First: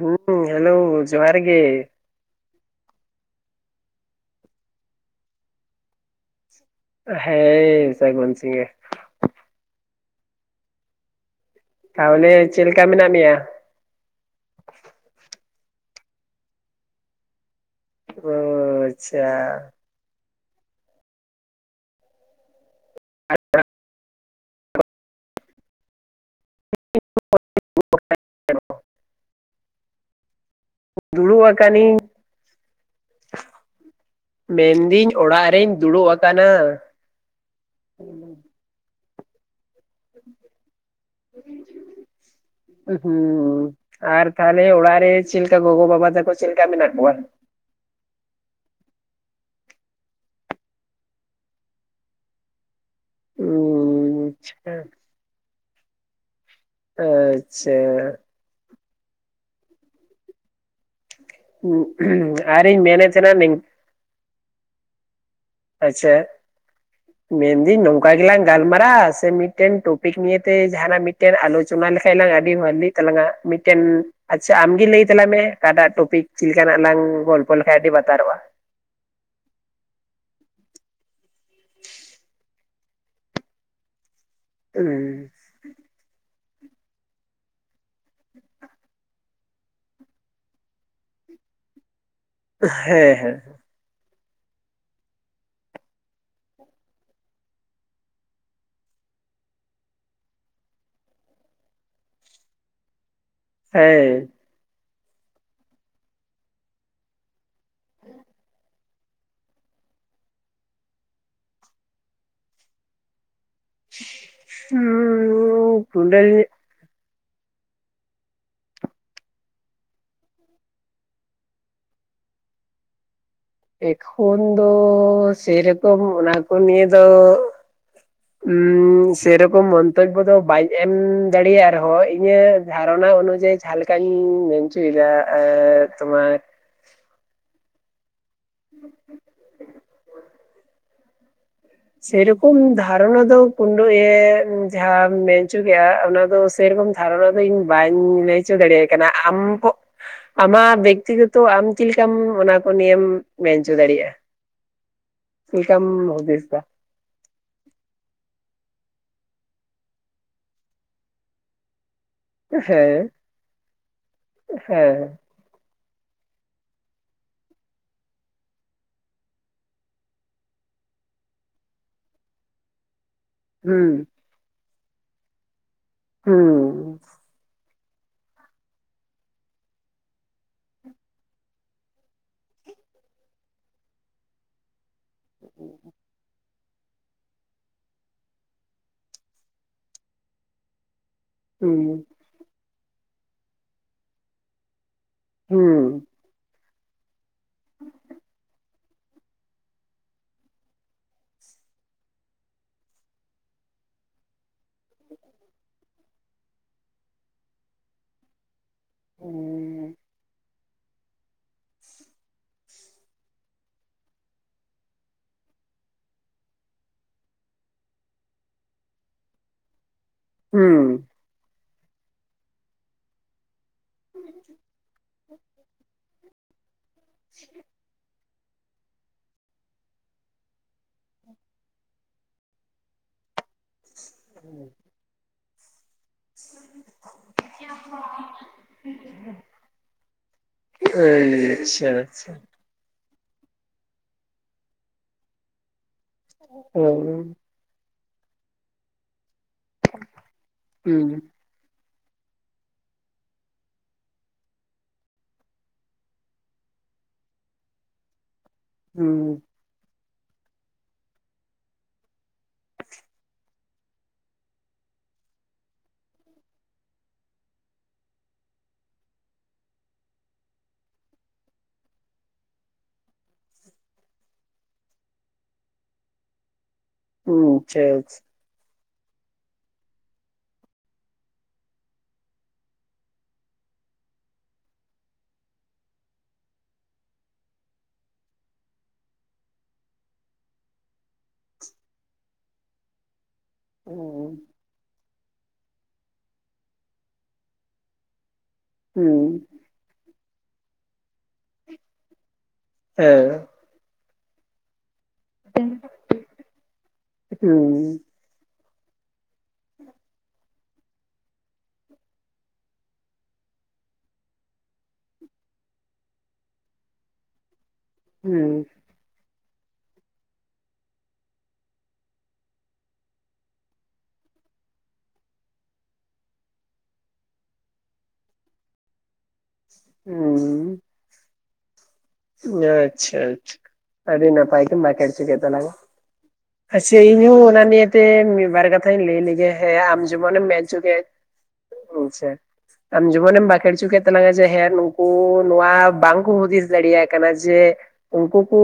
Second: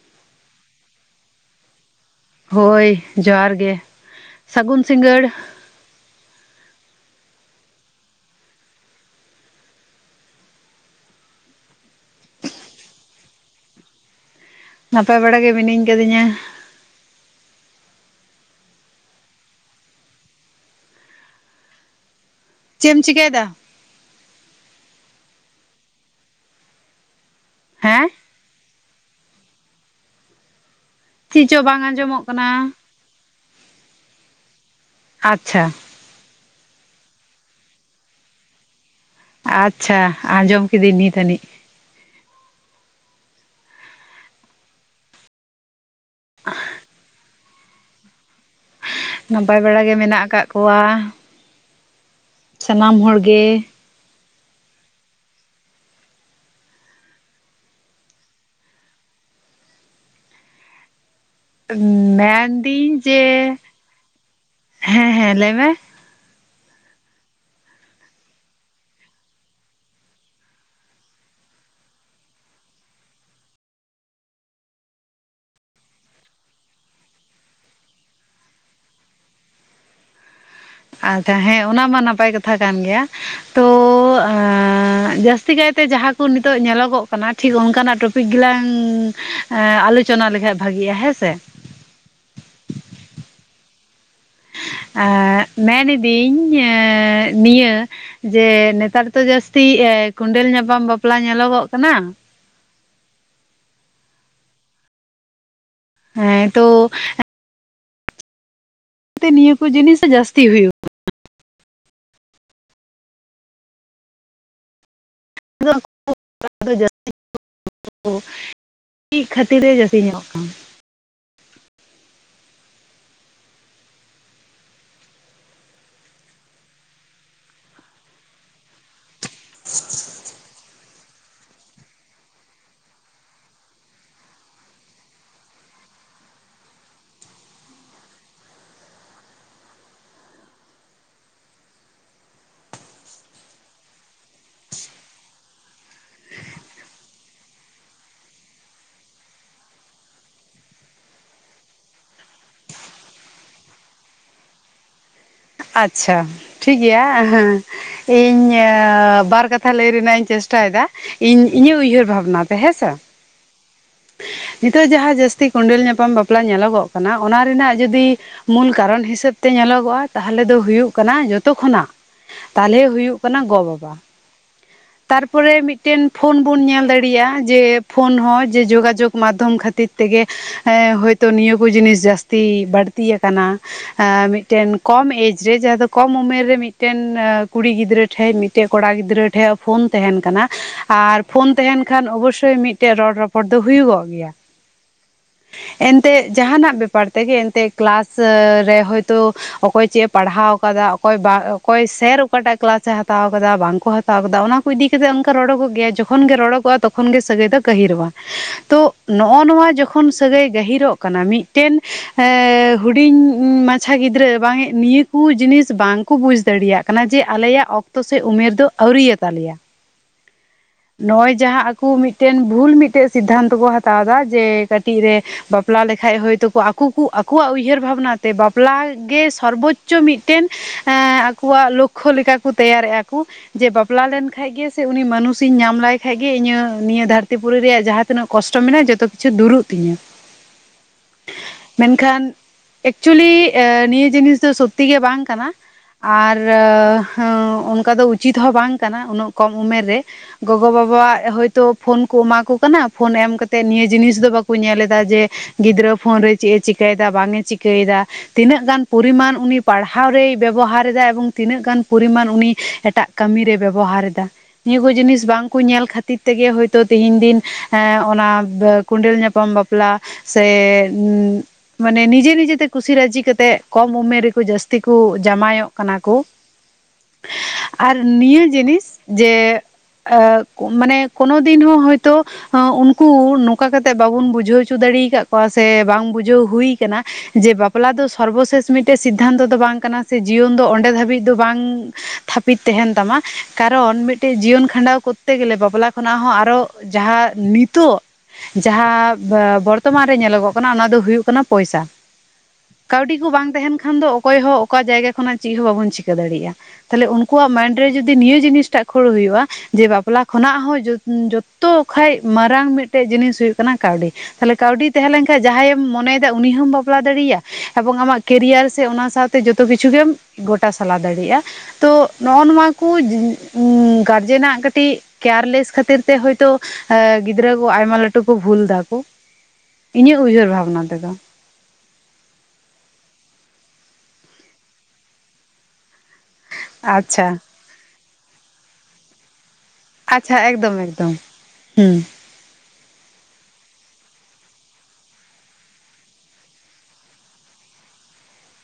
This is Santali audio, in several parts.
ᱦᱮᱸ ᱦᱮᱞᱳ ᱡᱚᱦᱟᱨ ᱜᱮ ᱦᱳᱭ ᱡᱚᱦᱟᱨ ᱜᱮ ᱥᱟᱹᱜᱩᱱ ᱥᱤᱸᱜᱟᱹᱲ ᱦᱮᱸ ᱥᱟᱜᱩᱱ ᱥᱤᱜᱟ. ᱲ ᱛᱟᱦᱚᱞᱮ ᱪᱮᱫ ᱞᱮᱠᱟ ᱢᱮᱱᱟᱜ ᱢᱮᱭᱟ? ᱱᱟᱯᱟᱭ ᱵᱟᱲᱟ ᱜᱮ ᱢᱤᱱᱟᱹᱧ ᱠᱟᱫᱤᱧᱟ ᱾ ᱚ ᱟᱪᱪᱷᱟ ᱪᱮᱢ ᱮᱢ ᱪᱤᱠᱟᱭᱫᱟ? ᱦᱮᱸ [unintelligible] ᱫᱩᱲᱩᱵ ᱪᱮᱫ ᱪᱚ ᱵᱟᱝ ᱟᱠᱟᱱᱤᱧ ᱟᱸᱡᱚᱢᱚᱜ ᱠᱟᱱᱟ ᱢᱮᱱᱫᱤᱧ ᱚᱲᱟᱜ ᱟᱪᱪᱷᱟ ᱨᱤᱧ ᱫᱩᱲᱩᱵ ᱟᱠᱟᱱᱟ᱾ ᱟᱪᱪᱷᱟ ᱟᱡᱚᱢ ᱠᱤᱫᱟᱹᱧ ᱱᱤᱛ ᱟᱹᱱᱤᱡ ᱦᱩᱸ ᱟᱨ ᱛᱟᱦᱞᱮ ᱚᱲᱟᱜ ᱨᱮ ᱞᱮᱠᱟ ᱜᱚᱜᱚ ᱵᱟᱵᱟ ᱛᱟᱠᱚ ᱪᱮᱫ ᱞᱮᱠᱟᱠᱟᱢᱤ ᱢᱮᱱᱟᱜ ᱠᱚᱣᱟ ᱾ ᱱᱟᱯᱟᱭ ᱵᱮᱲᱟ ᱜᱮ ᱢᱮᱱᱟᱜ ᱟᱠᱟᱫ ᱠᱚᱣᱟ᱾ ᱥᱟᱱᱟᱢ ᱦᱚᱲ ᱜᱮ ᱦᱮᱸ ᱟ. ᱟᱪᱪᱷᱟ ᱟᱨᱤᱧ ᱢᱮᱱᱫᱤᱧ ᱢᱮᱱᱮᱫ ᱡᱮ ᱛᱟᱦᱮᱱᱟ ᱦᱮᱸ ᱦᱮᱸ ᱞᱟᱹᱭ ᱢᱮ ᱟᱪᱪᱷᱟ ᱢᱮᱱᱫᱟᱹᱧ ᱱᱚᱝᱠᱟ ᱜᱮᱞᱟᱝ ᱜᱟᱞᱢᱟᱨᱟ ᱥᱮ ᱢᱤᱫᱴᱮᱱ ᱴᱚᱯᱤᱠ ᱱᱤᱭᱮ ᱛᱮ ᱡᱟᱦᱟᱱᱟᱜᱮᱱ ᱢᱤᱫ ᱢᱤᱫᱴᱮᱱ ᱟᱞᱳᱪᱚᱱᱟ ᱞᱮᱠᱷᱟ ᱞᱝ ᱟᱹᱰᱤ ᱵᱷᱷᱟᱞᱤ ᱛᱟᱞᱟᱝᱟ ᱢᱤᱫᱴᱮᱱ ᱟᱪᱪᱷᱟ ᱟᱢᱜᱮ ᱞᱟᱹᱭ ᱛᱟᱝ ᱢᱮ ᱚᱠᱟᱴᱟᱜ ᱴᱚᱯᱤᱠ ᱪᱮᱫ ᱞᱮᱠᱟᱱᱟᱜ ᱞᱟᱝ ᱜᱚᱞᱯᱚ ᱞᱮᱠᱷᱟᱡ ᱟᱹᱰᱤ ᱵᱟᱛᱟᱨᱚᱜᱼᱟ᱾ ᱟᱪᱪᱷᱟ ᱦᱮᱸ ᱚᱱᱟᱢᱟ ᱱᱟᱯᱟᱭ ᱠᱟᱱ ᱜᱮᱭᱟ, ᱛᱚ ᱦᱩᱸ ᱡᱟᱹᱥᱛᱤ ᱠᱟᱭᱛᱮ ᱡᱟᱦᱟᱸ ᱠᱚ ᱱᱤᱛᱚᱜ ᱧᱮᱞᱚᱜᱚᱜ ᱠᱟᱱᱟ ᱴᱷᱤᱠ ᱚᱱᱠᱟᱱᱟᱜ ᱴᱚᱯᱤᱠ ᱜᱮᱞᱟᱝ ᱟᱞᱳᱪᱚᱱᱟ ᱞᱮᱠᱷᱟᱡ ᱵᱷᱟᱜᱤᱜᱼᱟ ᱦᱮᱸ ᱥᱮ ᱦᱮᱸ ᱦᱮᱸ, ᱟᱸ ᱢᱮᱱᱤᱫᱤᱹᱧ ᱮᱸ ᱱᱤᱭᱟᱹ ᱡᱮ ᱱᱮᱛᱟᱨ ᱫᱚ ᱡᱟᱹᱥᱛᱤ ᱠᱩᱸᱰᱮᱞ ᱧᱟᱯᱟᱢ ᱵᱟᱯᱞᱟ ᱧᱮᱞᱚᱞᱚ-ᱜᱚᱜ ᱠᱟᱱᱟ᱾ ᱦᱮᱸ, ᱦᱮᱸ ᱛᱚ ᱛᱮ ᱱᱤᱭᱟᱹ ᱠᱚ ᱡᱤᱱᱤᱥ ᱡᱟᱥᱛᱤ ᱦᱩᱭᱩᱜ ᱦᱩᱸ ᱠᱩᱸᱰᱮᱞ [inaudible] ᱠᱷᱟᱹᱛᱤᱨᱮ ᱡᱟᱹᱥᱛᱤ ᱧᱮᱞᱚᱜ ᱠᱟᱱᱟ᱾ ᱮᱠᱷᱚᱱ ᱫᱚ ᱥᱮᱨᱚᱠᱚᱢ ᱚᱱᱟ ᱠᱚ ᱱᱤᱭᱟᱹ ᱫᱚ ᱦᱩ ᱥᱮᱨᱚᱠᱚᱢ ᱢᱚᱛᱚᱡᱵᱚ ᱫᱚ ᱵᱟᱭ ᱮᱢ ᱫᱟᱲᱮᱭᱟᱜ ᱨᱮᱦᱚᱸᱭ ᱤᱧᱟᱹᱜ ᱫᱷᱟᱨᱚᱱᱟ ᱚᱱᱩᱡᱟᱭᱤ ᱡᱟᱦᱟᱸ ᱞᱮᱠᱟᱧ ᱢᱮᱱ ᱚᱪᱚᱭᱮᱫᱟ ᱟᱨ ᱛᱳᱢᱟᱨ [unintelligible] ᱥᱮᱨᱚᱠᱚᱢ ᱫᱷᱟᱨᱚᱱᱟ ᱫᱚ ᱠᱩᱱᱸᱰᱩ ᱮᱢ ᱡᱟᱦᱟᱢᱸ ᱢᱮᱱᱪᱚ ᱠᱮᱜᱼᱟ ᱚᱱᱟ ᱫᱚ ᱥᱮᱨᱚᱠᱚᱢ ᱫᱷᱟᱨᱱᱟ ᱫᱚ ᱤᱧ ᱵᱟᱹᱧ ᱞᱟᱹᱭ ᱦᱚᱪᱚ ᱫᱟᱲᱮᱭ ᱠᱟᱱᱟ ᱟᱢ ᱯᱚ ᱟᱢᱟᱜ ᱵᱮᱠᱛᱤᱜᱚᱛᱚ ᱟᱢ ᱪᱮᱫ ᱞᱮᱠᱟᱢ ᱚᱱᱟ ᱠᱚ ᱱᱤᱭᱮᱢ ᱢᱮᱱᱪᱚ ᱫᱟᱲᱤᱭᱟᱜᱼᱟ? [unintelligible] ᱟᱪᱪᱷᱟ ᱦᱩᱫᱤᱥ ᱫᱟ? ᱴᱷᱤᱠ ᱜᱮᱭᱟ ᱦᱮᱸ, ᱤᱧ ᱵᱟᱨ ᱠᱟᱛᱷᱟ ᱞᱟᱹᱭ ᱨᱮᱱᱟᱜ ᱤᱧ ᱪᱮᱥᱴᱟᱭᱮᱫᱟ ᱤᱧ ᱤᱧᱟᱹᱜ ᱩᱭᱦᱟᱹᱨ ᱵᱷᱟᱵᱱᱟ᱾ ᱱᱟᱛᱮ ᱦᱮᱸᱥᱮ, ᱦᱮᱸ ᱱᱤᱛᱚᱜ ᱦᱮᱸ ᱡᱟᱦᱟᱸ ᱡᱟᱹᱥᱛᱤ ᱠᱚᱸᱰᱮᱞ ᱧᱟᱯᱟᱢ ᱵᱟᱯᱞᱟ ᱧᱮᱞᱚᱜᱚᱜ ᱠᱟᱱᱟ ᱚᱱᱟ ᱨᱮᱱᱟᱜ ᱡᱩᱚᱫᱤ ᱢᱩᱞ ᱠᱟᱨᱚᱱ ᱦᱤᱥᱟᱹᱵ ᱛᱮ ᱧᱮᱞᱚᱜᱚᱜᱼᱟ ᱛᱟᱦᱚᱞᱮ ᱫᱚ ᱦᱩᱭᱩᱜ ᱠᱟᱱᱟ ᱡᱚᱛᱚ ᱠᱷᱚᱱᱟᱜ ᱛᱟᱦᱚᱞᱮ ᱦᱩᱭᱩᱜ ᱠᱟᱱᱟ ᱜᱚ ᱵᱟᱵᱟ᱾ ᱦᱩᱸ ᱛᱟᱨᱯᱚᱨᱮ ᱢᱤᱫᱴᱮᱱ ᱯᱷᱳᱱ ᱵᱚᱱ ᱧᱮᱞ ᱦᱩᱸ ᱫᱟᱲᱮᱭᱟᱜᱼᱟ ᱡᱮ ᱯᱷᱳᱱ ᱦᱚᱸ ᱡᱮ ᱡᱳᱜᱟᱡᱳᱜᱽ ᱢᱟᱫᱽᱫᱷᱚᱢ ᱠᱷᱟᱹᱛᱤᱨ ᱛᱮᱜᱮ ᱮᱸ ᱦᱚᱳᱭᱛᱳ ᱱᱤᱭᱟᱹ ᱠᱚ ᱡᱤᱱᱤᱥ ᱡᱟᱹᱥᱛᱤ ᱵᱟᱹᱲᱛᱤ ᱟᱠᱟᱱᱟ᱾ ᱟᱸ ᱢᱤᱫᱴᱮᱱ ᱠᱚᱢ ᱮᱡᱽ [unintelligible] ᱨᱮ ᱡᱟᱦᱟᱸ ᱫᱚ ᱠᱚᱢ ᱩᱢᱮᱨ ᱨᱮ ᱢᱤᱫᱴᱮᱱ ᱠᱩᱲᱤ ᱜᱤᱫᱽᱨᱟᱹ ᱴᱷᱮᱡ ᱢᱤᱫᱴᱮᱡ ᱠᱚᱲᱟ ᱜᱤᱫᱽᱨᱟᱹ ᱴᱷᱮᱡ ᱯᱷᱳᱱ ᱛᱟᱦᱮᱱ ᱠᱟᱱᱟ ᱟᱨ ᱯᱷᱳᱱ ᱛᱟᱦᱮᱱ ᱦᱩᱸ ᱠᱷᱟᱱ ᱚᱵᱚᱥᱥᱳᱭ ᱢᱤᱫᱴᱮᱡ ᱨᱚᱲᱨᱚᱯᱚᱲ ᱫᱚ ᱦᱩᱭᱩᱜᱚᱜ ᱜᱮᱭᱟ᱾ ᱦᱩᱸ, ᱮᱱᱛᱮᱫ ᱡᱟᱦᱟᱱᱟᱜ ᱵᱮᱯᱟᱨ ᱛᱮᱜᱮ ᱮᱱᱛᱮᱫ ᱠᱞᱟᱥ ᱨᱮ ᱦᱳᱭᱛᱚ ᱚᱠᱚᱭ ᱪᱮᱫ ᱮ ᱯᱟᱲᱦᱟᱣ ᱟᱠᱟᱫᱟ ᱚᱠᱚᱭ ᱚᱠᱚᱭ ᱥᱮᱨ ᱚᱠᱟᱴᱟᱜ ᱠᱞᱟᱥ ᱮ ᱦᱟᱛᱟᱣ ᱟᱠᱟᱫᱟ ᱵᱟᱝᱠᱚ ᱦᱟᱛᱟᱣ ᱟᱠᱟᱫᱟ ᱫᱟ ᱚᱱᱟ ᱠᱚ ᱤᱫᱤ ᱠᱟᱛᱮ ᱚᱝᱠᱟ ᱨᱚᱲᱚᱜ ᱜᱮᱭᱟ ᱡᱚᱠᱷᱚᱱ ᱜᱮ ᱨᱚᱲᱚᱜᱼᱟ ᱛᱚᱠᱷᱚᱱ ᱜᱮ ᱥᱟᱹᱜᱟᱹᱭ ᱫᱚ ᱜᱟᱹᱦᱤᱨᱚᱜᱼᱟ᱾ ᱛᱚ ᱱᱚᱜᱼ ᱱᱚᱣᱟ ᱦᱩᱸ ᱡᱚᱠᱷᱚᱱ ᱥᱟᱹᱜᱟᱹᱭ ᱜᱟᱹᱦᱤᱨᱚᱜ ᱠᱟᱱᱟ ᱢᱤᱫᱴᱮᱱ ᱦᱩᱰᱤᱧ ᱢᱟᱪᱷᱟ ᱜᱤᱫᱽᱨᱟᱹ ᱵᱟᱝᱮᱜ ᱱᱤᱛ ᱠᱩ ᱡᱤᱱᱤᱥ ᱵᱟᱝᱠᱚ ᱵᱩᱡᱽ ᱫᱟᱲᱮᱭᱟᱜ ᱠᱟᱱᱟ ᱡᱮ ᱟᱞᱮᱭᱟᱜ ᱚᱠᱛᱚ ᱥᱮ ᱩᱢᱮᱨ ᱫᱚ ᱟᱹᱣᱨᱤᱭᱟᱛᱟᱞᱮᱭᱟ᱾ ᱦᱩᱸ, ᱱᱚᱜ ᱚᱭ ᱡᱟᱦᱟᱸ ᱟᱠᱚ ᱢᱤᱫᱴᱮᱱ ᱵᱷᱩᱞ ᱢᱤᱫᱴᱮᱡ ᱥᱤᱫᱽᱫᱷᱟᱱᱛᱚ ᱠᱚ ᱦᱟᱛᱟᱣ ᱮᱟ ᱡᱮ ᱠᱟᱴᱤᱡ ᱨᱮ ᱵᱟᱯᱞᱟ ᱞᱮᱠᱷᱟᱡ ᱦᱳᱭᱛᱳ ᱟᱠᱩᱠᱩ ᱟᱠᱚᱣᱟᱜ ᱩᱭᱦᱟᱹᱨ ᱵᱷᱟᱵᱽᱱᱟ ᱛᱮ ᱵᱟᱯᱞᱟ ᱜᱮ ᱥᱚᱨᱵᱚᱪᱪᱚ ᱢᱤᱫᱴᱮᱱ ᱮᱸ ᱟᱠᱚᱣᱟᱜ ᱞᱚᱠᱠᱷᱚ ᱞᱮᱠᱟ ᱠᱚ ᱛᱮᱭᱟᱨᱮᱜᱼᱟ ᱠᱚ᱾ ᱡᱮ ᱵᱟᱯᱞᱟ ᱞᱮᱱ ᱠᱷᱟᱱᱡ ᱜᱮ ᱥᱮ ᱩᱱᱤ ᱢᱟᱱᱩᱥ [unintelligible] ᱤᱧ ᱧᱟᱢ ᱞᱟᱭ ᱠᱷᱟᱱᱡ ᱜᱮ ᱤᱧᱟᱹᱜ ᱱᱤᱭᱟᱹ ᱫᱷᱟᱹᱨᱛᱤ ᱯᱩᱨᱤ ᱨᱮᱭᱟᱜ ᱡᱟᱦᱟᱸ ᱛᱤᱱᱟᱹᱜ ᱠᱚᱥᱴᱚ ᱢᱮᱱᱟᱜᱼᱟ ᱡᱚᱛᱚ ᱠᱤᱪᱷᱩ ᱫᱩᱨᱩᱜ [unintelligible] ᱛᱤᱧᱟᱹ᱾ ᱮᱸᱭ ᱟᱪᱪᱷᱟ ᱟᱪᱪᱷᱟ᱾ ᱮᱠᱪᱩᱞᱤ ᱱᱤᱭᱟᱹ ᱡᱤᱱᱤᱥ ᱫᱚ ᱥᱚᱛᱛᱤ ᱜᱮ ᱵᱟᱝ ᱠᱟᱱᱟ᱾ ᱟᱨ ᱦᱩᱸ ᱦᱚᱸ ᱚᱱᱠᱟ ᱫᱚ ᱩᱪᱤᱛ ᱦᱚᱸ ᱵᱟᱝ ᱠᱟᱱᱟ ᱩᱱᱟᱹᱜ ᱠᱚᱢ ᱩᱢᱮᱨ ᱨᱮ᱾ ᱜᱚᱜᱚ ᱦᱩᱸ ᱵᱟᱵᱟᱣᱟᱜ ᱦᱚᱭ ᱛᱚ ᱯᱷᱳᱱ ᱠᱚ ᱮᱢᱟ ᱠᱚ ᱠᱟᱱᱟ ᱾ ᱯᱷᱳᱱ ᱮᱢ ᱠᱟᱛᱮᱫ ᱱᱤᱭᱟᱹ ᱡᱤᱱᱤᱥ ᱫᱚ ᱵᱟᱠᱚ ᱧᱮᱞ ᱮᱫᱟ ᱡᱮ ᱜᱤᱫᱽᱨᱟᱹ ᱯᱷᱳᱱ ᱨᱮ ᱪᱮᱫ ᱮ ᱪᱤᱠᱟᱹᱭᱮᱫᱟ ᱵᱟᱝ ᱮ ᱪᱤᱠᱟᱹᱭᱮᱫᱟ ᱛᱤᱱᱟᱹᱜ ᱜᱟᱱ ᱯᱚᱨᱤᱢᱟᱱ ᱦᱩᱸ ᱩᱱᱤ ᱯᱟᱲᱦᱟᱣ ᱨᱮᱭ ᱵᱮᱵᱚᱦᱟᱨ ᱮᱫᱟ ᱮᱵᱚᱝ ᱛᱤᱱᱟᱹᱜ ᱜᱟᱱ ᱯᱚᱨᱤᱢᱟᱱ ᱩᱱᱤ ᱮᱴᱟᱜ ᱠᱟᱹᱢᱤ ᱨᱮ ᱵᱮᱵᱚᱦᱟᱨ ᱮᱫᱟ᱾ ᱱᱤᱭᱟᱹ ᱠᱚ ᱡᱤᱱᱤᱥ ᱵᱟᱝᱠᱚ ᱧᱮᱞ ᱠᱷᱟᱹᱛᱤᱨ ᱛᱮᱜᱮ ᱦᱳᱭᱛᱳ ᱛᱮᱦᱤᱧ ᱫᱤᱱ ᱮ ᱚᱱᱟ ᱠᱚᱸᱰᱮᱞ ᱧᱟᱯᱟᱢ ᱵᱟᱯᱞᱟ ᱥᱮ ᱩᱸ ᱢᱟᱱᱮ ᱱᱤᱡᱮ ᱱᱤᱡᱮᱛᱮ ᱠᱩᱥᱤ ᱨᱟᱹᱡᱤ ᱠᱟᱛᱮᱜ ᱠᱚᱢ ᱩᱢᱮᱨ ᱨᱮᱠᱚ ᱡᱟᱹᱥᱛᱤ ᱠᱚ ᱡᱟᱢᱟᱭᱚᱜ ᱠᱟᱱᱟ ᱠᱚ᱾ [inaudible] ᱟᱪᱪᱷᱟ ᱟᱨ ᱟᱪᱪᱷᱟ ᱱᱤᱭᱟᱹ ᱡᱤᱱᱤᱥ ᱡᱮ ᱮ ᱢᱟᱱᱮ ᱠᱚᱱᱳ ᱫᱤᱱ ᱦᱚᱸ ᱦᱚᱭᱛᱳ ᱩᱱᱠᱩ ᱱᱚᱝᱠᱟ ᱠᱟᱛᱮᱜ ᱵᱟᱵᱚᱱ ᱵᱩᱡᱷᱟᱹᱣ ᱦᱚᱪᱚ ᱫᱟᱲᱮ ᱟᱠᱟᱫ ᱠᱚᱣᱟ ᱥᱮ ᱵᱟᱝ ᱵᱩᱡᱷᱟᱹᱣ ᱦᱩᱭ ᱟᱠᱟᱱᱟ ᱡᱮ ᱵᱟᱯᱞᱟ ᱫᱚ ᱥᱚᱨᱵᱚᱥᱮᱥ ᱢᱤᱫᱴᱮᱡ ᱥᱤᱫᱽᱫᱷᱟᱱᱛᱚ ᱫᱚ ᱵᱟᱝ ᱠᱟᱱᱟ ᱥᱮ ᱡᱤᱭᱚᱱ ᱫᱚ ᱚᱸᱰᱮ ᱫᱷᱟᱹᱵᱤᱡ ᱫᱚ ᱵᱟᱝ ᱛᱷᱟᱯᱤᱛ ᱛᱟᱦᱮᱱ ᱛᱟᱢᱟ ᱠᱟᱨᱚᱱ ᱢᱤᱫ ᱦᱩᱸ ᱠᱷᱟᱸᱰᱟᱣ ᱠᱚᱨᱛᱮ ᱜᱮᱞᱮ ᱵᱟᱯᱞᱟ ᱠᱷᱚᱱᱟᱜ ᱦᱚᱸ ᱟᱨᱦᱚᱸ ᱡᱟᱦᱟᱸ ᱱᱤᱛᱚᱜ ᱡᱟᱦᱟᱸ ᱦᱩᱸ ᱵᱚᱨᱛᱚᱢᱟᱱ ᱨᱮ ᱧᱮᱞᱚᱜᱚᱜ ᱠᱟᱱᱟ ᱚᱱᱟ ᱫᱚ ᱦᱩᱭᱩᱜ ᱠᱟᱱᱟ ᱯᱚᱭᱥᱟ᱾ ᱠᱟᱹᱣᱰᱤ ᱠᱚ ᱦᱮᱸ ᱵᱟᱝ ᱛᱟᱦᱮᱱ ᱠᱷᱟᱱ ᱫᱚ ᱚᱠᱚᱭ ᱦᱚᱸ ᱚᱠᱟ ᱡᱟᱭᱜᱟ ᱠᱷᱚᱱᱟᱜ ᱪᱮᱫ ᱦᱚᱸ ᱵᱟᱵᱚᱱ ᱪᱤᱠᱟᱹ ᱫᱟᱲᱮᱭᱟᱜ-ᱟ᱾ ᱛᱟᱦᱚᱞᱮ ᱩᱱᱠᱩᱣᱟᱜ ᱢᱟᱭᱤᱱᱰ ᱨᱮ ᱦᱩᱸ ᱡᱩᱫᱤ ᱱᱤᱭᱟᱹ ᱡᱤᱱᱤᱥ ᱴᱟᱜ ᱠᱷᱟᱹᱲ ᱦᱩᱭᱩᱜ-ᱟ᱾ ᱡᱮ ᱵᱟᱯᱞᱟ ᱠᱷᱚᱱᱟᱜ ᱦᱚᱸ ᱡᱚᱛᱚ ᱠᱷᱚᱡ ᱢᱟᱨᱟᱝ ᱢᱤᱫᱴᱮᱡ ᱡᱤᱱᱤᱥ ᱦᱩᱭᱩᱜ ᱠᱟᱱᱟ ᱠᱟᱹᱣᱰᱤ᱾ ᱛᱟᱦᱚᱞᱮ ᱠᱟᱹᱣᱰᱤ ᱛᱟᱦᱮᱸ ᱞᱮᱱᱠᱷᱟᱱ ᱡᱟᱦᱟᱸᱭᱮᱢ ᱢᱚᱱᱮᱭᱮᱫᱟ ᱩᱱᱤ ᱦᱚᱸᱢ ᱵᱟᱯᱞᱟ ᱫᱟᱲᱮᱭᱟᱭᱟ ᱾ ᱮᱵᱚᱝ ᱟᱢᱟᱜ ᱠᱮᱨᱤᱭᱟᱨ ᱦᱩᱸ ᱥᱮ ᱚᱱᱟ ᱥᱟᱶ ᱼ-ᱛᱮ ᱡᱚᱛᱚ ᱠᱤᱪᱷᱩ ᱜᱮᱢ ᱜᱚᱴᱟ ᱥᱟᱞᱟ ᱫᱟᱲᱮᱭᱟᱜ-ᱟ᱾ ᱛᱚ ᱱᱚᱜ-ᱚ ᱱᱚᱣᱟ ᱠᱚ ᱩᱸ ᱜᱟᱨᱡᱮᱱᱟᱜ ᱠᱟᱹᱴᱤᱡ ᱠᱮᱭᱟᱨᱞᱮᱥ ᱠᱷᱟᱹᱛᱤᱨ ᱛᱮ ᱦᱳᱭᱛᱳ ᱜᱤᱫᱽᱨᱟᱹ ᱠᱚ ᱟᱭᱢᱟ ᱞᱟᱹᱴᱩ ᱠᱚ ᱵᱷᱩᱞ ᱮᱫᱟᱠᱚ [inaudible] ᱤᱧᱟᱹᱜ ᱩᱭᱦᱟᱹᱨ ᱵᱷᱟᱵᱱᱟ ᱛᱮᱫᱚ᱾ ᱟᱪᱪᱷᱟ ᱟᱪᱪᱷᱟ ᱟᱹᱰᱤ ᱱᱟᱯᱟᱭ ᱛᱮᱢ ᱵᱟᱠᱷᱮᱲ ᱦᱚᱪᱚ ᱠᱮᱫ ᱛᱟᱞᱟᱝ-ᱟ᱾ ᱟᱪᱪᱷᱟ ᱤᱧ ᱦᱚᱸ ᱚᱱᱟ ᱱᱤᱭᱟᱹᱛᱮ ᱢᱤᱫ ᱵᱟᱨ ᱠᱟᱛᱷᱟᱧ ᱞᱟᱹᱭ ᱞᱮᱜᱮ᱾ ᱦᱮᱸ ᱟᱢ ᱡᱮᱢᱚᱱᱮᱢ ᱟᱪᱪᱷᱟ ᱢᱮᱱ ᱮᱠᱫᱚᱢ ᱦᱚᱪᱚ ᱠᱮᱫ ᱮᱠᱫᱚᱢ ᱦᱩᱸ [inaudible] ᱟᱪᱪᱷᱟ᱾ ᱟᱢ ᱡᱮᱢᱚᱱᱮᱢ ᱵᱟᱸᱠᱷᱮᱲ ᱦᱚᱪᱚ ᱠᱮᱫ ᱛᱟᱞᱟᱝᱟ ᱡᱮ ᱦᱮᱸ ᱱᱩᱠᱩ ᱱᱚᱣᱟ ᱵᱟᱝᱠᱩ ᱦᱩᱫᱤᱥ ᱫᱟᱲᱮᱭᱟᱜ ᱠᱟᱱᱟ ᱡᱮ [inaudible] ᱩᱱᱠᱩ ᱠᱩ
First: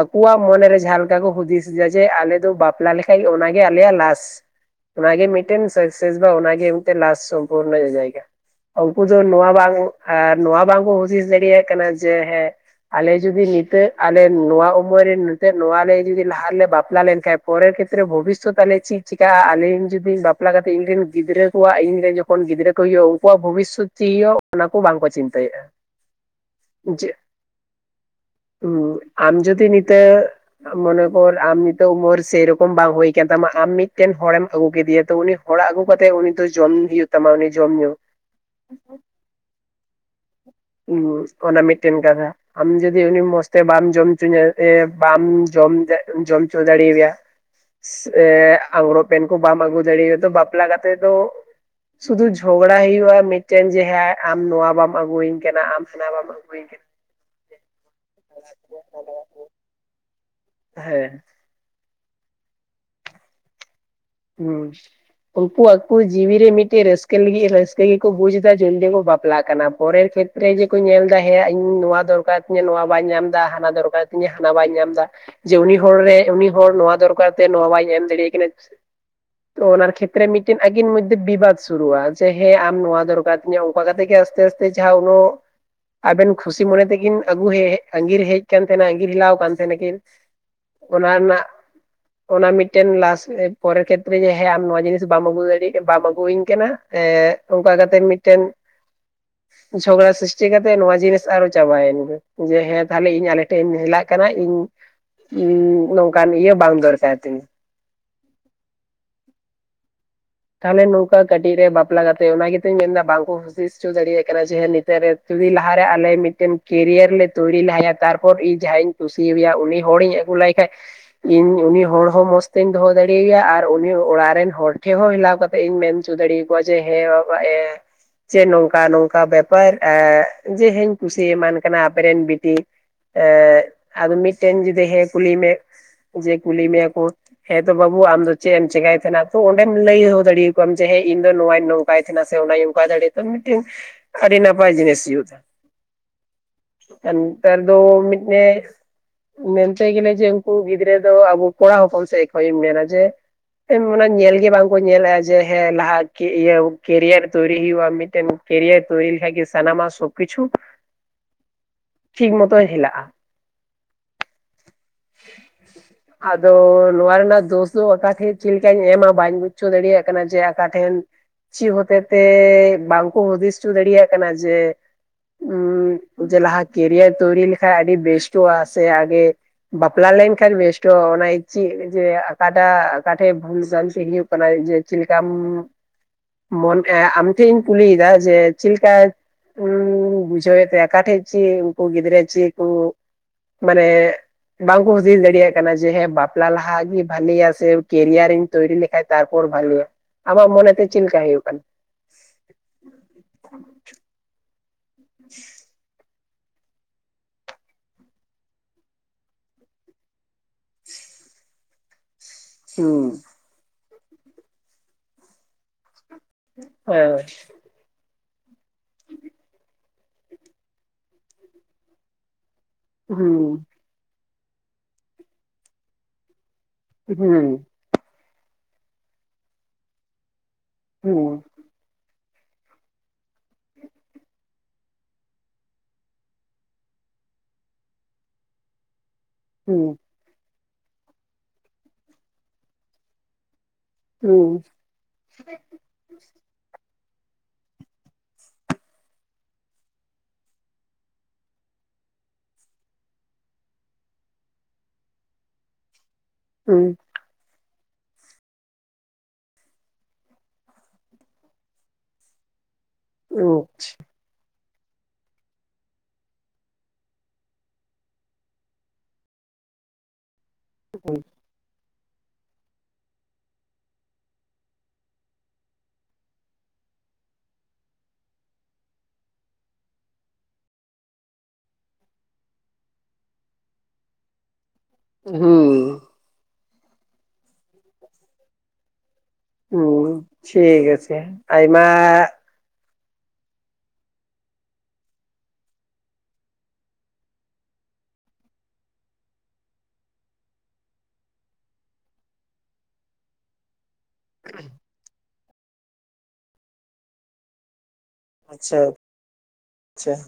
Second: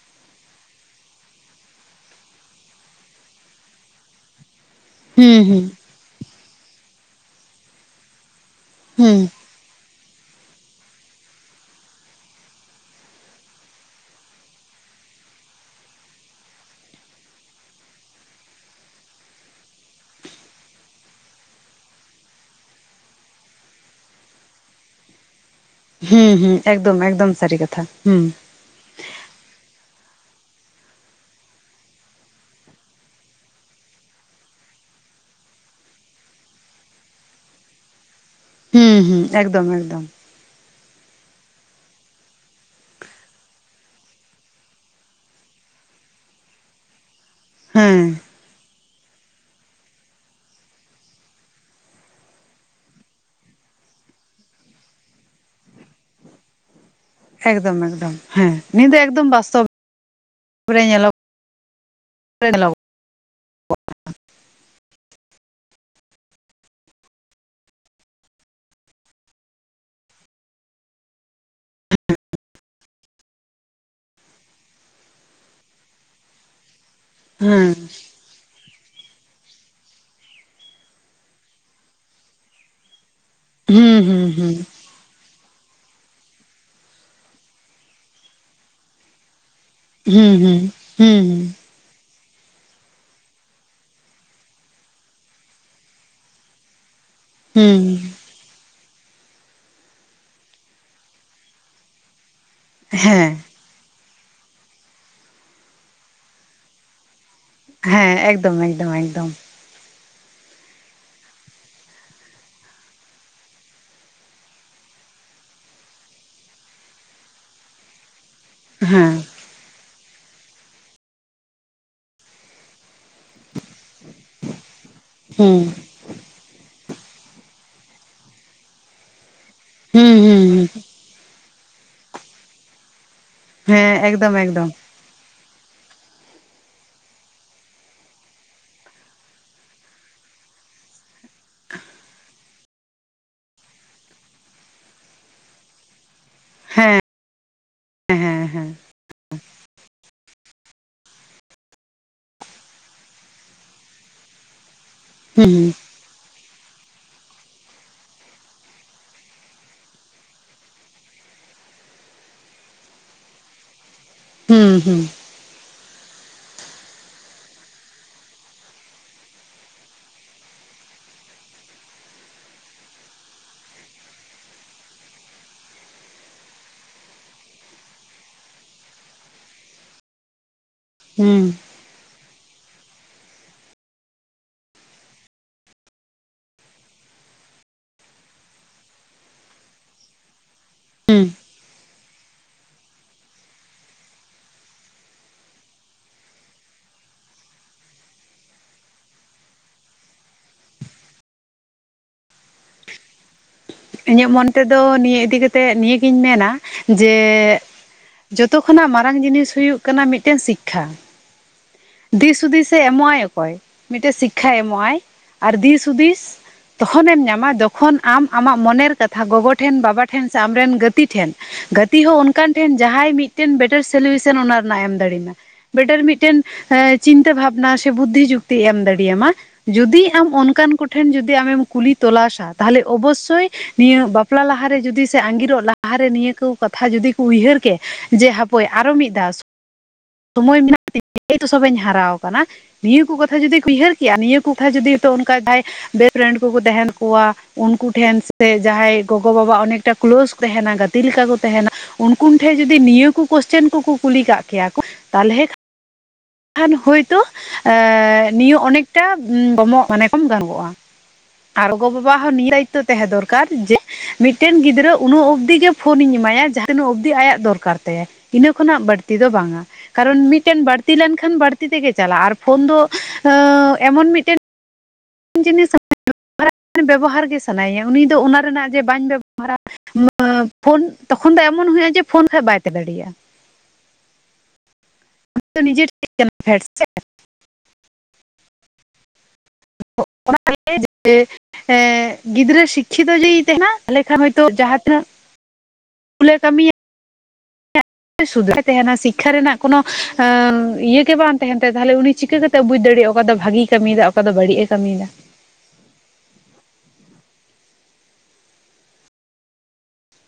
ᱟᱠᱚᱣᱟᱜ ᱢᱚᱱᱮ ᱨᱮ ᱡᱟᱦᱟᱸ ᱞᱮᱠᱟ ᱠᱚ ᱦᱩᱫᱤᱥ ᱮᱫᱟ ᱡᱮ ᱟᱞᱮ ᱫᱚ ᱵᱟᱯᱞᱟ ᱞᱮᱠᱟᱡ ᱚᱱᱟᱜᱮ ᱟᱞᱮᱭᱟᱜ ᱞᱟᱥ᱾ ᱚᱱᱟᱜᱮ ᱦᱩᱸ ᱦᱩᱸ ᱢᱤᱫᱴᱮᱱ ᱥᱟᱠᱥᱮᱥ ᱫᱚ ᱚᱱᱟᱜᱮ ᱢᱤᱫᱴᱮᱱ ᱞᱟᱥᱴ ᱥᱚᱢᱯᱩᱨᱱᱚ ᱡᱟᱭᱜᱟ᱾ ᱩᱱᱠᱩ ᱫᱚ ᱦᱩᱸ ᱱᱚᱣᱟ ᱵᱟᱝ ᱱᱚᱣᱟ ᱵᱟᱝᱠᱚ ᱦᱩᱫᱤᱥ ᱫᱟᱲᱮᱭᱟᱜ ᱠᱟᱱᱟ ᱡᱮ ᱦᱮᱸ ᱟᱞᱮ ᱡᱩᱫᱤ ᱱᱤᱛᱟᱹᱜ ᱟᱞᱮ ᱱᱚᱣᱟ ᱩᱢᱮᱨ ᱨᱮ ᱱᱤᱛᱟᱹᱜ ᱱᱚᱣᱟᱞᱮ ᱡᱩᱫᱤ ᱞᱟᱦᱟ ᱨᱮᱞᱮ ᱵᱟᱯᱞᱟ ᱞᱮᱱᱠᱷᱟᱱ ᱯᱚᱨᱮᱨ ᱠᱷᱮᱛᱨᱮ ᱵᱷᱚᱵᱤᱫᱥᱚᱛ ᱟᱞᱮ ᱪᱮᱫ ᱪᱮᱠᱟᱹᱜᱟ ᱟᱞᱤᱧ ᱡᱩᱫᱤ ᱵᱟᱯᱞᱟ ᱠᱟᱛᱮ ᱤᱧ ᱨᱮᱱ ᱜᱤᱫᱽᱨᱟᱹ ᱠᱚᱣᱟᱜ ᱤᱧ ᱨᱮᱱ ᱡᱚ ᱠᱷᱚᱱ ᱜᱤᱫᱽᱨᱟᱹ ᱠᱚ ᱦᱩᱭᱩᱜ-ᱟ ᱩᱱᱠᱩᱣᱟᱜ ᱵᱷᱚᱵᱤᱥᱥᱚᱛ ᱪᱮᱫ ᱦᱩᱭᱩᱜ-ᱟ ᱚᱱᱟ ᱠᱚ ᱵᱟᱝ ᱠᱚ ᱪᱤᱱᱛᱟᱹᱭᱮᱫ-ᱟ᱾ ᱦᱩᱸ ᱦᱩᱸ ᱮᱠᱫᱚᱢ ᱮᱠᱫᱚᱢ ᱥᱟᱨᱤ ᱠᱟᱛᱷᱟ ᱦᱩᱸ᱾ ᱦᱩᱸ ᱟᱢ ᱡᱩᱫᱤ ᱱᱤᱛᱟᱹᱜ ᱢᱚᱱᱮ ᱠᱚᱨ ᱟᱢ ᱱᱤᱛᱚᱜ ᱩᱢᱟᱹᱨ ᱥᱮᱨᱚᱠᱚᱢ ᱵᱟᱝ ᱦᱩᱭ ᱠᱟᱱ ᱛᱟᱢᱟ ᱟᱢ ᱢᱤᱫᱴᱮᱱ ᱦᱚᱲᱮᱢ ᱟᱹᱜᱩ ᱠᱮᱫᱮᱭᱟ ᱛᱚ ᱩᱱᱤ ᱚᱲᱟᱜ ᱟᱹᱜᱩ ᱠᱟᱛᱮᱜ ᱩᱱᱤ ᱫᱚ ᱡᱚᱢ [unintelligible] ᱛᱟᱢᱟ ᱩᱱᱤ ᱡᱚᱢ ᱧᱩ᱾ [inaudible] ᱦᱩᱸ ᱦᱩᱸ ᱮᱠᱫᱚᱢ ᱮᱠᱫᱚᱢ᱾ ᱦᱩᱸ ᱚᱱᱟ ᱢᱤᱫᱴᱮᱱ ᱠᱟᱛᱷᱟ᱾ ᱟᱢ ᱡᱩᱫᱤ ᱩᱱᱤ ᱢᱚᱸᱡᱽ ᱛᱮ ᱵᱟᱢ ᱡᱚᱢ ᱦᱚᱪᱚᱧᱟ ᱵᱟᱢ ᱡᱚᱢ ᱡᱚᱢ ᱦᱚᱪᱚ ᱫᱟᱲᱮᱭᱟᱫᱮᱭᱟ ᱦᱮᱸ ᱥᱮᱻ ᱟᱝᱽᱜᱨᱚᱵᱽ ᱯᱮᱱ ᱠᱚ ᱵᱟᱢ ᱟᱹᱜᱩ ᱫᱟᱲᱮᱟᱫᱟ ᱵᱟᱯᱞᱟ ᱠᱟᱛᱮᱫ ᱫᱚ ᱥᱩᱫᱷᱩ ᱡᱷᱚᱜᱲᱟ ᱦᱳᱭᱳᱜ-ᱟ ᱢᱤᱫᱴᱟᱝ ᱡᱮ ᱦᱮᱸ ᱟᱢ ᱱᱚᱣᱟ ᱵᱟᱢ ᱟᱹᱜᱩᱟᱹᱧ ᱠᱟᱱᱟ ᱟᱢ ᱦᱟᱱᱟ ᱵᱟᱢ [unintelligible] ᱮᱠᱫᱚᱢ ᱮᱠᱫᱚᱢ ᱦᱮᱸ ᱱᱤᱭᱟᱹ ᱫᱚ ᱮᱠᱫᱚᱢ ᱵᱟᱥᱛᱚᱵ [inaudible] ᱨᱮ ᱧᱮᱞᱚ ᱦᱮᱸ [inaudible] [unintelligible] ᱩᱝᱠᱩ ᱟᱠᱚ ᱡᱤᱭᱤ ᱨᱮ ᱢᱤᱫᱴᱮᱡ ᱨᱟᱹᱥᱠᱟᱹ ᱞᱟᱹᱜᱤᱫ ᱨᱟᱹᱥᱠᱟᱹ ᱜᱮᱠᱚ ᱵᱩᱡ ᱮᱫᱟ [unintelligible] ᱵᱟᱯᱞᱟᱜ ᱠᱟᱱᱟ ᱯᱚᱨᱮᱨ ᱠᱷᱮᱛ ᱨᱮ ᱡᱮ ᱠᱚ ᱧᱮᱞ ᱮᱫᱟ ᱦᱮᱸᱭᱟ ᱤᱧ ᱱᱚᱣᱟ ᱫᱚᱨᱠᱟᱨ ᱛᱤᱧᱟ ᱱᱚᱣᱟ ᱵᱟᱭ ᱧᱟᱢᱫᱟ, ᱦᱟᱱᱟ ᱫᱚᱨᱠᱟᱨ ᱛᱤᱧᱟᱹ ᱦᱟᱱᱟ ᱵᱟᱭ ᱧᱟᱢᱫᱟ, ᱡᱮ ᱩᱱᱤ ᱦᱚᱲ ᱨᱮ ᱩᱱᱤ ᱦᱚᱲ ᱱᱚᱣᱟ ᱫᱚᱨ ᱠᱟᱨ ᱛᱟᱭᱟ ᱦᱮᱸ ᱱᱚᱣᱟ ᱵᱟᱧ ᱮᱢ ᱫᱟᱲᱮᱭᱟᱭ ᱠᱟᱱᱟ᱾ ᱚᱱᱟᱨ ᱠᱷᱮᱛᱨᱮ ᱢᱤᱫᱴᱮᱱ ᱟᱠᱤᱱ ᱢᱚᱫᱽᱫᱷᱮ ᱵᱤᱵᱟᱫ ᱥᱩᱨᱩᱜᱼᱟ ᱡᱮ ᱦᱮᱸ ᱟᱢ ᱱᱚᱣᱟ ᱫᱚᱨᱠᱟᱨ ᱛᱤᱧᱟ ᱚᱝᱠᱟ ᱦᱩᱸ ᱠᱟᱛᱮ ᱜᱮ ᱦᱩᱸ ᱟᱥᱛᱮ ᱦᱩᱸ ᱟᱥᱛᱮ ᱡᱟᱦᱟᱸ ᱩᱱᱟᱹᱜ, ᱟᱵᱮᱱ ᱠᱷᱩᱥᱤ ᱢᱚᱱᱮ ᱛᱮᱵᱤᱱ ᱟᱹᱜᱩ ᱦᱮᱡ ᱟᱸᱜᱤᱨ ᱦᱮᱡ ᱠᱟᱱ ᱛᱟᱦᱮᱸᱱᱟ ᱟᱸᱜᱤᱨ ᱦᱮᱞᱟᱣ ᱠᱟᱱ ᱛᱮᱦᱮᱸᱱ ᱟᱠᱤᱱ᱾ ᱦᱩᱸ ᱦᱩᱸ ᱚᱱᱟ ᱦᱩᱸ ᱨᱮᱱᱟᱜ, ᱚᱱᱟ ᱢᱤᱫᱴᱮᱱ ᱞᱟᱥ ᱯᱚᱨᱮᱨ ᱠᱷᱮᱛ ᱛᱨᱮ ᱡᱮ ᱦᱮᱸ ᱟᱢ ᱱᱚᱣᱟ ᱡᱤᱱᱤᱥ ᱵᱟᱢ ᱟᱹᱜᱩ ᱫᱟᱲᱮ, ᱵᱟᱢ ᱟᱹᱜᱩᱭᱟᱹᱧ ᱠᱟᱱᱟ, ᱮᱸ ᱚᱝᱠᱟ ᱦᱩᱸ ᱠᱟᱛᱮᱱ ᱢᱤᱫ ᱴᱮᱱ, ᱡᱷᱚᱜᱽᱲᱟ ᱥᱨᱤᱥᱴᱤ ᱠᱟᱛᱮᱜ ᱱᱚᱣᱟ ᱡᱤᱱᱤᱥ ᱟᱨᱚ ᱪᱟᱵᱟᱭᱮᱱ ᱜᱮ᱾ ᱡᱮ ᱦᱮᱸ ᱛᱟᱦᱚᱞᱮ ᱤᱧ ᱟᱞᱮ ᱴᱮᱱ ᱦᱮᱞᱟᱜ ᱠᱟᱱᱟᱧ, ᱤᱧ ᱱᱚᱝᱠᱟᱱ ᱤᱭᱟᱹ ᱵᱟᱝ ᱫᱚᱨᱠᱟᱨ ᱛᱤᱧᱟᱹ᱾ ᱦᱮᱸ ᱮᱠᱫᱚᱢ ᱮᱠ ᱫᱚᱢ ᱮᱠᱫᱚᱢ ᱾ ᱛᱟᱦᱚᱞᱮ ᱱᱚᱝᱠᱟ ᱠᱟᱴᱤᱡ ᱨᱮ ᱵᱟᱯᱞᱟ ᱠᱟᱛᱮ ᱚᱱᱟ ᱜᱮ ᱛᱚᱧ ᱢᱮᱱᱫᱟ ᱵᱟᱝᱠᱚ [unintelligible] ᱦᱚᱪᱚ ᱫᱟᱲᱮᱭᱟᱜ ᱠᱟᱱᱟ ᱡᱮ ᱦᱮᱸ ᱱᱤᱛᱟᱨ ᱨᱮ ᱡᱩᱫᱤ ᱞᱟᱦᱟᱨᱮ ᱟᱞᱮ ᱢᱤᱫᱴᱮᱱ ᱠᱮᱨᱤᱭᱟᱨ ᱞᱮ ᱛᱚᱭᱨᱤ ᱞᱟᱦᱟᱭᱟ ᱛᱟᱨᱯᱚᱨ ᱤᱧ ᱡᱟᱦᱟᱸᱧ ᱦᱮᱸ ᱠᱩᱥᱤ ᱟᱭᱟ ᱩᱱᱤ ᱦᱚᱲᱤᱧ ᱟᱹ ᱜᱩ ᱞᱟᱭ ᱠᱷᱟᱡ, ᱤᱧ ᱩᱱᱤ ᱦᱚᱲ ᱦᱚᱸ ᱢᱚᱸᱡᱽ ᱛᱮᱧ ᱫᱚᱦᱚ ᱫᱟᱲᱮ ᱟᱭᱟ ᱟᱨ ᱩᱱᱤ ᱚᱲᱟᱜ ᱨᱮᱱ ᱦᱚᱲ ᱴᱷᱮᱡ ᱦᱚᱸ ᱦᱮᱞᱟᱣ ᱦᱩᱸ ᱠᱟᱛᱮᱜ-ᱤᱧ ᱢᱮᱱ ᱦᱚᱪᱚ ᱫᱟᱲᱮᱭᱟ ᱠᱚᱣᱟ ᱡᱮ ᱦᱮᱸ ᱵᱟᱵᱟ ᱮᱻ ᱡᱮ ᱱᱚᱝᱠᱟ ᱱᱚᱝᱠᱟ ᱵᱮ ᱯᱟᱨ, ᱦᱩᱸ ᱦᱩᱸ ᱡᱮ ᱦᱮᱧ ᱠᱩᱥᱤ ᱮᱢᱟᱱ ᱠᱟᱱᱟ ᱟᱯᱮ ᱨᱮᱱ ᱵᱤᱴᱤ, ᱮᱸᱻ ᱦᱮᱸ ᱟᱫᱚ ᱮᱠᱫᱚᱢ ᱢᱤᱫᱴᱮᱱ ᱮᱠᱫᱚᱢ ᱡᱩᱫᱤ ᱦᱮᱸ ᱠᱩᱞᱤ ᱢᱮ ᱡᱮ ᱠᱩᱞᱤ ᱢᱮᱭᱟ ᱠᱚ ᱦᱮᱸ ᱛᱚ ᱵᱟᱹᱵᱩ ᱟᱢ ᱫᱚ ᱪᱮᱫ ᱮᱢ ᱪᱮᱠᱟᱭ ᱛᱟᱦᱮᱸᱱᱟ ᱛᱚ ᱚᱸᱰᱮᱢ ᱞᱟᱹᱭ ᱦᱚᱸ ᱫᱟᱲᱮᱭᱟ ᱠᱚᱣᱟᱢ ᱡᱮ ᱦᱮᱸ ᱤᱧ ᱫᱚ ᱱᱚᱣᱟᱧ ᱱᱚᱝᱠᱟᱭ ᱛᱟᱦᱮᱸᱱᱟ ᱥᱮ ᱚᱱᱟᱧ ᱚᱝᱠᱟ ᱫᱟᱲᱮᱭᱟ ᱛᱚ ᱢᱤᱫᱴᱟᱝ ᱟᱹᱰᱤ ᱱᱟᱯᱟᱭ ᱡᱤᱱᱤᱥ ᱦᱩᱭᱩᱜ [inaudible] ᱦᱮᱸ ᱟᱨ ᱱᱮᱛᱟᱨ ᱫᱚ ᱦᱮᱸ ᱢᱤᱫᱴᱮᱜ ᱦᱮᱸ ᱢᱮᱱᱛᱮ ᱜᱮᱞᱮ ᱡᱮ ᱩᱝᱠᱩ ᱜᱤᱫᱽᱨᱟᱹ ᱫᱚ ᱟᱵᱚ ᱠᱚᱲᱟ ᱦᱚᱯᱚᱱ ᱥᱮᱫ ᱠᱷᱚᱭᱮᱜ ᱢᱮᱱᱟ ᱡᱮ ᱮᱱ [unintelligible] ᱧᱮᱞᱜᱮ ᱵᱟᱝᱠᱚ ᱧᱮᱞᱟ ᱡᱮ ᱦᱩᱸ ᱦᱮᱸ ᱞᱟᱦᱟ ᱠᱮ ᱤᱭᱟᱹ ᱠᱮᱨᱤᱭᱟᱨ ᱛᱚᱭᱨᱤ ᱦᱩᱭᱩᱜᱼᱟ ᱢᱤᱫᱴᱮᱱ ᱠᱮᱨᱤᱭᱟᱨ ᱛᱳᱭᱨᱤ ᱞᱮᱠᱷᱟᱡ ᱜᱮ ᱥᱟᱱᱟᱢᱟᱜ ᱥᱚᱵ ᱠᱤᱪᱷᱩ ᱴᱷᱤᱠ ᱢᱚᱛᱚᱭ ᱦᱮᱞᱟᱜ-ᱟ᱾ ᱦᱩᱸ ᱦᱩᱸ᱾ ᱟᱫᱚ ᱱᱚᱣᱟ ᱨᱮᱱᱟᱜ ᱫᱳᱥ ᱫᱚ ᱚᱠᱟ ᱴᱷᱮᱡ ᱪᱮᱫ ᱞᱮᱠᱟᱧ ᱮᱢᱟ ᱵᱟᱧ ᱵᱩᱡ ᱦᱚᱪᱚ ᱫᱟᱲᱮᱭᱟᱜ ᱠᱟᱱᱟ ᱡᱮ ᱟᱠᱟ ᱴᱷᱮᱱ ᱪᱮᱫ ᱦᱚᱛᱮᱛᱮ ᱵᱟᱝ ᱠᱚ ᱦᱩᱫᱤᱥ ᱪᱚ ᱫᱟᱲᱮᱭᱟᱜ ᱠᱟᱱᱟ ᱡᱮ ᱡᱮ ᱞᱟᱦᱟ ᱠᱮᱨᱤᱭᱟᱨ ᱛᱳᱭᱨᱤ ᱞᱮᱠᱷᱟᱡ ᱟᱹᱰᱤ ᱵᱮᱥᱴᱚᱜ-ᱟ ᱥᱮ ᱟᱜᱮ ᱵᱟᱯᱞᱟ ᱞᱮᱱᱠᱷᱟᱱ ᱵᱮᱥᱴᱚᱜ, ᱚᱱᱟ ᱜᱮ ᱦᱩᱸ ᱪᱮᱫ ᱡᱮ ᱟᱠᱟᱴᱟᱜ ᱟᱠᱟᱴᱷᱮᱡ ᱵᱷᱩᱞ ᱡᱟᱱᱛᱮ ᱦᱩᱭᱩᱜ ᱠᱟᱱᱟᱭ ᱡᱮ ᱪᱮᱫ ᱞᱮᱠᱟᱢ ᱢᱚᱱ [inaudible] ᱟᱢᱴᱷᱮᱡ ᱤᱧ ᱠᱩᱞᱤᱭᱮᱫᱟ ᱡᱮ ᱪᱮᱫᱮᱠᱟ ᱩᱸᱻ ᱵᱩᱡᱷᱟᱹᱣᱮᱫ ᱛᱮ ᱟᱠᱟ ᱦᱩᱸ ᱴᱮᱡ ᱪᱮᱜ ᱩᱝᱠᱩ ᱜᱤᱫᱽᱨᱟᱹ ᱪᱮᱫ ᱠᱚ, ᱢᱟᱱᱮ ᱵᱟᱝᱠᱚ ᱦᱩᱫᱤᱥ ᱫᱟᱲᱮᱭᱟᱜ ᱠᱟᱱᱟ ᱡᱮ ᱦᱮᱸ ᱵᱟᱯᱞᱟ ᱞᱟᱦᱟᱜ ᱜᱮ ᱵᱷᱟᱞᱮᱭᱟ ᱥᱮ ᱠᱮᱨᱤᱭᱟᱨᱤᱧ ᱛᱳᱚᱭᱨᱤ ᱞᱮᱠᱷᱟᱡ ᱛᱟᱨᱯᱚᱨ ᱵᱷᱟᱞᱤᱭᱟ, ᱟᱢᱟᱜ ᱢᱚᱱᱮᱛᱮ ᱪᱮᱫ ᱞᱮᱠᱟ ᱦᱩᱭᱩᱜ ᱠᱟᱱᱟ? ᱤᱧᱟᱹᱜ ᱢᱚᱱ ᱛᱮᱫᱚ ᱱᱤᱭᱟᱹ ᱤᱫᱤ ᱠᱟᱛᱮᱫ ᱱᱤᱭᱟᱹᱜᱤᱧ ᱢᱮᱱᱟ ᱡᱮᱻ ᱡᱚᱛᱚ ᱠᱷᱚᱱᱟᱜ ᱢᱟᱨᱟᱝ ᱡᱤᱱᱤᱥ ᱦᱩᱭᱩᱜ ᱠᱟᱱᱟ ᱢᱤᱫᱴᱮᱱ ᱥᱤᱠᱠᱷᱟ᱾ ᱫᱤᱥ ᱦᱩᱫᱤᱥ ᱮ ᱮᱢᱚᱜ ᱦᱩᱸ ᱟᱭ ᱚᱠᱚᱭ, ᱢᱤᱫᱴᱮᱡ ᱥᱤᱠᱠᱷᱟᱭ ᱮᱢᱚᱜ ᱟᱭ ᱟᱨ ᱫᱤᱥ ᱦᱩᱫᱤᱥ ᱛᱚᱠᱷᱚᱱᱮᱢ ᱧᱟᱢᱟ ᱡᱚᱠᱷᱚᱱ ᱟᱢ ᱟᱢᱟᱜ ᱢᱚᱱᱮᱨ ᱠᱟᱛᱷᱟ ᱜᱚᱜᱚ ᱴᱷᱮᱱ ᱵᱟᱵᱟ ᱴᱷᱮᱱ ᱥᱮ ᱟᱢᱨᱮᱱ ᱜᱟᱛᱤ ᱴᱷᱮᱱᱼᱼ ᱛᱤ ᱦᱚᱸ ᱚᱱᱠᱟᱱ ᱡᱟᱦᱟᱸᱭ ᱵᱮᱴᱟᱨ ᱥᱳᱞᱤᱭᱩᱥᱚᱱ ᱚᱱᱟ ᱨᱮᱱᱟᱜ ᱮᱢ ᱫᱟᱲᱮᱭᱟᱢᱟ᱾ ᱵᱮᱴᱟᱨ ᱢᱤᱫᱴᱮᱱ ᱪᱤᱱᱛᱟᱹ ᱦᱮᱸ ᱵᱷᱟᱵᱱᱟᱼᱼ ᱵᱩᱫᱽᱫᱷᱤ ᱡᱩᱠᱛᱤ ᱮᱢ ᱫᱟᱲᱮᱭᱟᱢᱟ ᱡᱩᱫᱤ ᱟᱢ ᱚᱱᱠᱟᱱ ᱠᱚᱴᱷᱮᱱ ᱦᱩᱸ ᱡᱩᱫᱤ ᱟᱢᱮᱢᱼᱼ ᱠᱩᱞᱤ ᱛᱚᱞᱟᱥᱟ ᱛᱟᱦᱚᱞᱮ ᱚᱵᱚᱥᱚᱭᱼᱼ ᱱᱤᱥᱪᱚᱭ ᱱᱤᱭᱟᱹ ᱵᱟᱯᱞᱟ ᱞᱟᱦᱟᱨᱮ ᱡᱩᱫᱤ ᱥᱮ ᱟᱸᱜᱤᱨᱚᱜ ᱞᱟᱦᱟᱨᱮ ᱱᱤᱭᱟᱹ ᱠᱚ ᱠᱟᱛᱷᱟ ᱡᱩᱫᱤ ᱠᱚ ᱩᱭᱦᱟᱹᱨ ᱠᱮᱼᱼ ᱡᱮ ᱦᱟᱯᱚᱭ ᱟᱨᱚ ᱢᱤᱫ ᱫᱷᱟᱣ ᱼᱼ ᱦᱩᱸ ᱾ ᱥᱚᱢᱳᱚᱭ ᱢᱮᱱᱟᱜᱼᱟ ᱛ ᱥᱚᱵ ᱤᱧ ᱦᱟᱨᱟ ᱟᱠᱟᱱᱟ ᱱᱤᱭᱟᱹ ᱠᱚ ᱠᱟᱛᱷᱟ ᱡᱩᱫᱤ ᱩᱭᱦᱟᱹᱨ ᱠᱮᱭᱟᱼᱼ ᱠᱮᱭᱟ ᱱᱤᱭᱟᱹ ᱦᱩᱸ ᱦᱩᱸ ᱠᱚᱛᱷᱟ ᱡᱩᱫᱤ ᱚᱱᱠᱟ ᱠᱷᱟᱡ ᱡᱟᱦᱟᱸᱭ ᱵᱮᱥᱴ ᱯᱷᱨᱮᱱᱰ ᱠᱚᱠᱚ ᱛᱟᱦᱮᱱ ᱠᱚᱣᱟ ᱩᱱᱠᱩᱼᱼ ᱴᱷᱮᱱ ᱥᱮ ᱡᱟᱦᱟᱸᱭ ᱜᱚᱜᱚ ᱵᱟᱵᱟ ᱚᱱᱮᱠᱴᱟ ᱠᱞᱳᱡᱽ ᱛᱟᱦᱮᱱᱟ ᱜᱟᱛᱮ ᱞᱮᱠᱟ ᱠᱚ ᱛᱟᱦᱮᱱᱟ ᱩᱱᱠᱩᱱ ᱴᱷᱮᱡ ᱡᱩᱫᱤ ᱱᱤᱭᱟᱹ ᱠᱚ ᱠᱚᱥᱪᱮᱱ ᱠᱚᱠᱚ ᱠᱩᱞᱤ ᱠᱟᱜ ᱠᱮᱭᱟ ᱠᱩ ᱛᱟᱞᱦᱮ ᱠᱷᱟᱱ ᱦᱩᱸ ᱦᱚᱳᱭᱛᱳ ᱮ ᱱᱤᱭᱟᱹ ᱚᱱᱮᱠᱴᱟ ᱠᱚᱢᱚᱜ ᱢᱟᱱᱮ ᱠᱚᱢ ᱜᱟᱱᱠᱚᱣᱟ᱾ ᱟᱨ ᱜᱚ ᱵᱟᱵᱟ ᱦᱚᱸ ᱱᱤᱭᱟᱹ ᱫᱟᱭᱤᱛᱛᱚ ᱛᱟᱸᱦᱮ ᱫᱚᱨᱠᱟᱨ ᱦᱩᱸ ᱡᱮ ᱢᱤᱫᱴᱮᱱ ᱜᱤᱫᱽᱨᱟᱹ ᱩᱱᱟᱹᱜ ᱚᱵᱫᱤᱜ ᱜᱮ ᱯᱷᱳᱱᱤᱧ ᱮᱢᱟᱭᱟ ᱡᱟᱦᱟᱸ ᱛᱤᱱᱟᱹᱜ ᱚᱵᱫᱤ ᱟᱭᱟᱜ ᱫᱚᱨᱠᱟᱨ ᱛᱟᱭᱟ᱾ ᱤᱱᱟᱹ ᱠᱷᱚᱱᱟᱜ ᱵᱟᱹᱲᱛᱤ ᱫᱚ ᱵᱟᱝᱟ ᱠᱟᱨᱚᱱ ᱢᱤᱫᱴᱮᱱ ᱵᱟᱲ ᱛᱤ ᱞᱮᱱᱠᱷᱟᱱ ᱵᱟᱲᱛᱤ ᱛᱮᱜᱮ ᱪᱟᱞᱟᱜ-ᱟ ᱟᱨ ᱯᱷᱳᱱ ᱫᱚ ᱮᱢᱚᱱ ᱢᱤᱫᱴᱮᱱ ᱡᱤᱱᱤᱥ ᱵᱮᱵᱚᱦᱟᱨ ᱜᱮ ᱥᱟᱱᱟᱭᱤᱭᱟ ᱩᱱᱤ ᱫᱚ ᱚᱱᱟ ᱨᱮᱱᱟᱜ ᱡᱮ ᱵᱟᱹᱧ ᱵᱮᱵᱚᱦᱟᱨᱟᱼᱼ ᱯᱷᱳᱱ ᱛᱚᱠᱷᱚᱱ ᱫᱚ ᱮᱢᱚᱱ ᱦᱩᱭᱩᱜ-ᱟ ᱡᱮ ᱯᱷᱳᱱ ᱠᱷᱟᱡ ᱵᱟᱭ ᱛᱟᱦᱮ ᱫᱟᱲᱮᱭᱟᱜ-ᱟ᱾ ᱦᱩᱸ᱾ ᱛᱚ ᱱᱤᱡᱮ ᱴᱷᱮᱡ ᱠᱟᱱᱟ ᱯᱷᱮᱴ ᱥᱮ᱾ [inaudible] ᱦᱩᱸ ᱚᱱᱟᱮ ᱴᱷᱤᱠ ᱡᱮ ᱟᱪᱷᱮ ᱮ ᱟᱭᱢᱟ ᱜᱤᱫᱽᱨᱟᱹ ᱥᱤᱠᱷᱼᱼ ᱠᱷᱤᱛᱚ ᱡᱩᱫᱤᱭ ᱛᱮᱦᱮᱱᱟ ᱛᱟᱦᱞᱮ ᱠᱷᱟᱱ ᱦᱚᱭᱛᱳ ᱡᱟᱦᱟᱸ ᱛᱤᱱᱟᱹᱜ ᱩᱞᱮ ᱠᱟᱹᱢᱤᱭᱟ ᱥᱩᱫᱷᱟᱭ ᱛᱮᱦᱮᱱᱟ ᱥᱤᱠᱠᱷᱟ ᱨᱮᱱᱟᱜ ᱠᱳᱱᱚ ᱤᱭᱟᱹ ᱜᱮ ᱵᱟᱝ ᱛᱟᱦᱮᱱ ᱛᱟᱭᱟ ᱛᱟᱦᱞᱮ ᱩᱱᱤ ᱪᱤᱠᱟᱹ ᱠᱟᱛᱮ ᱪᱤᱠᱟ. ᱠᱟᱛᱮ-ᱮ ᱵᱩᱡ ᱫᱟᱲᱤᱭᱟᱜ-ᱟ ᱚᱠᱟ ᱫᱚ ᱵᱷᱟᱜᱤᱭ ᱠᱟᱹᱢᱤᱭ ᱫᱟ ᱚᱠᱟ ᱫᱚ ᱵᱟᱹᱲᱤᱡ ᱮ ᱠᱟᱹᱢᱤᱭ ᱫᱟ᱾ ᱟᱪᱪᱷᱟ ᱟᱪᱪᱷᱟ ᱾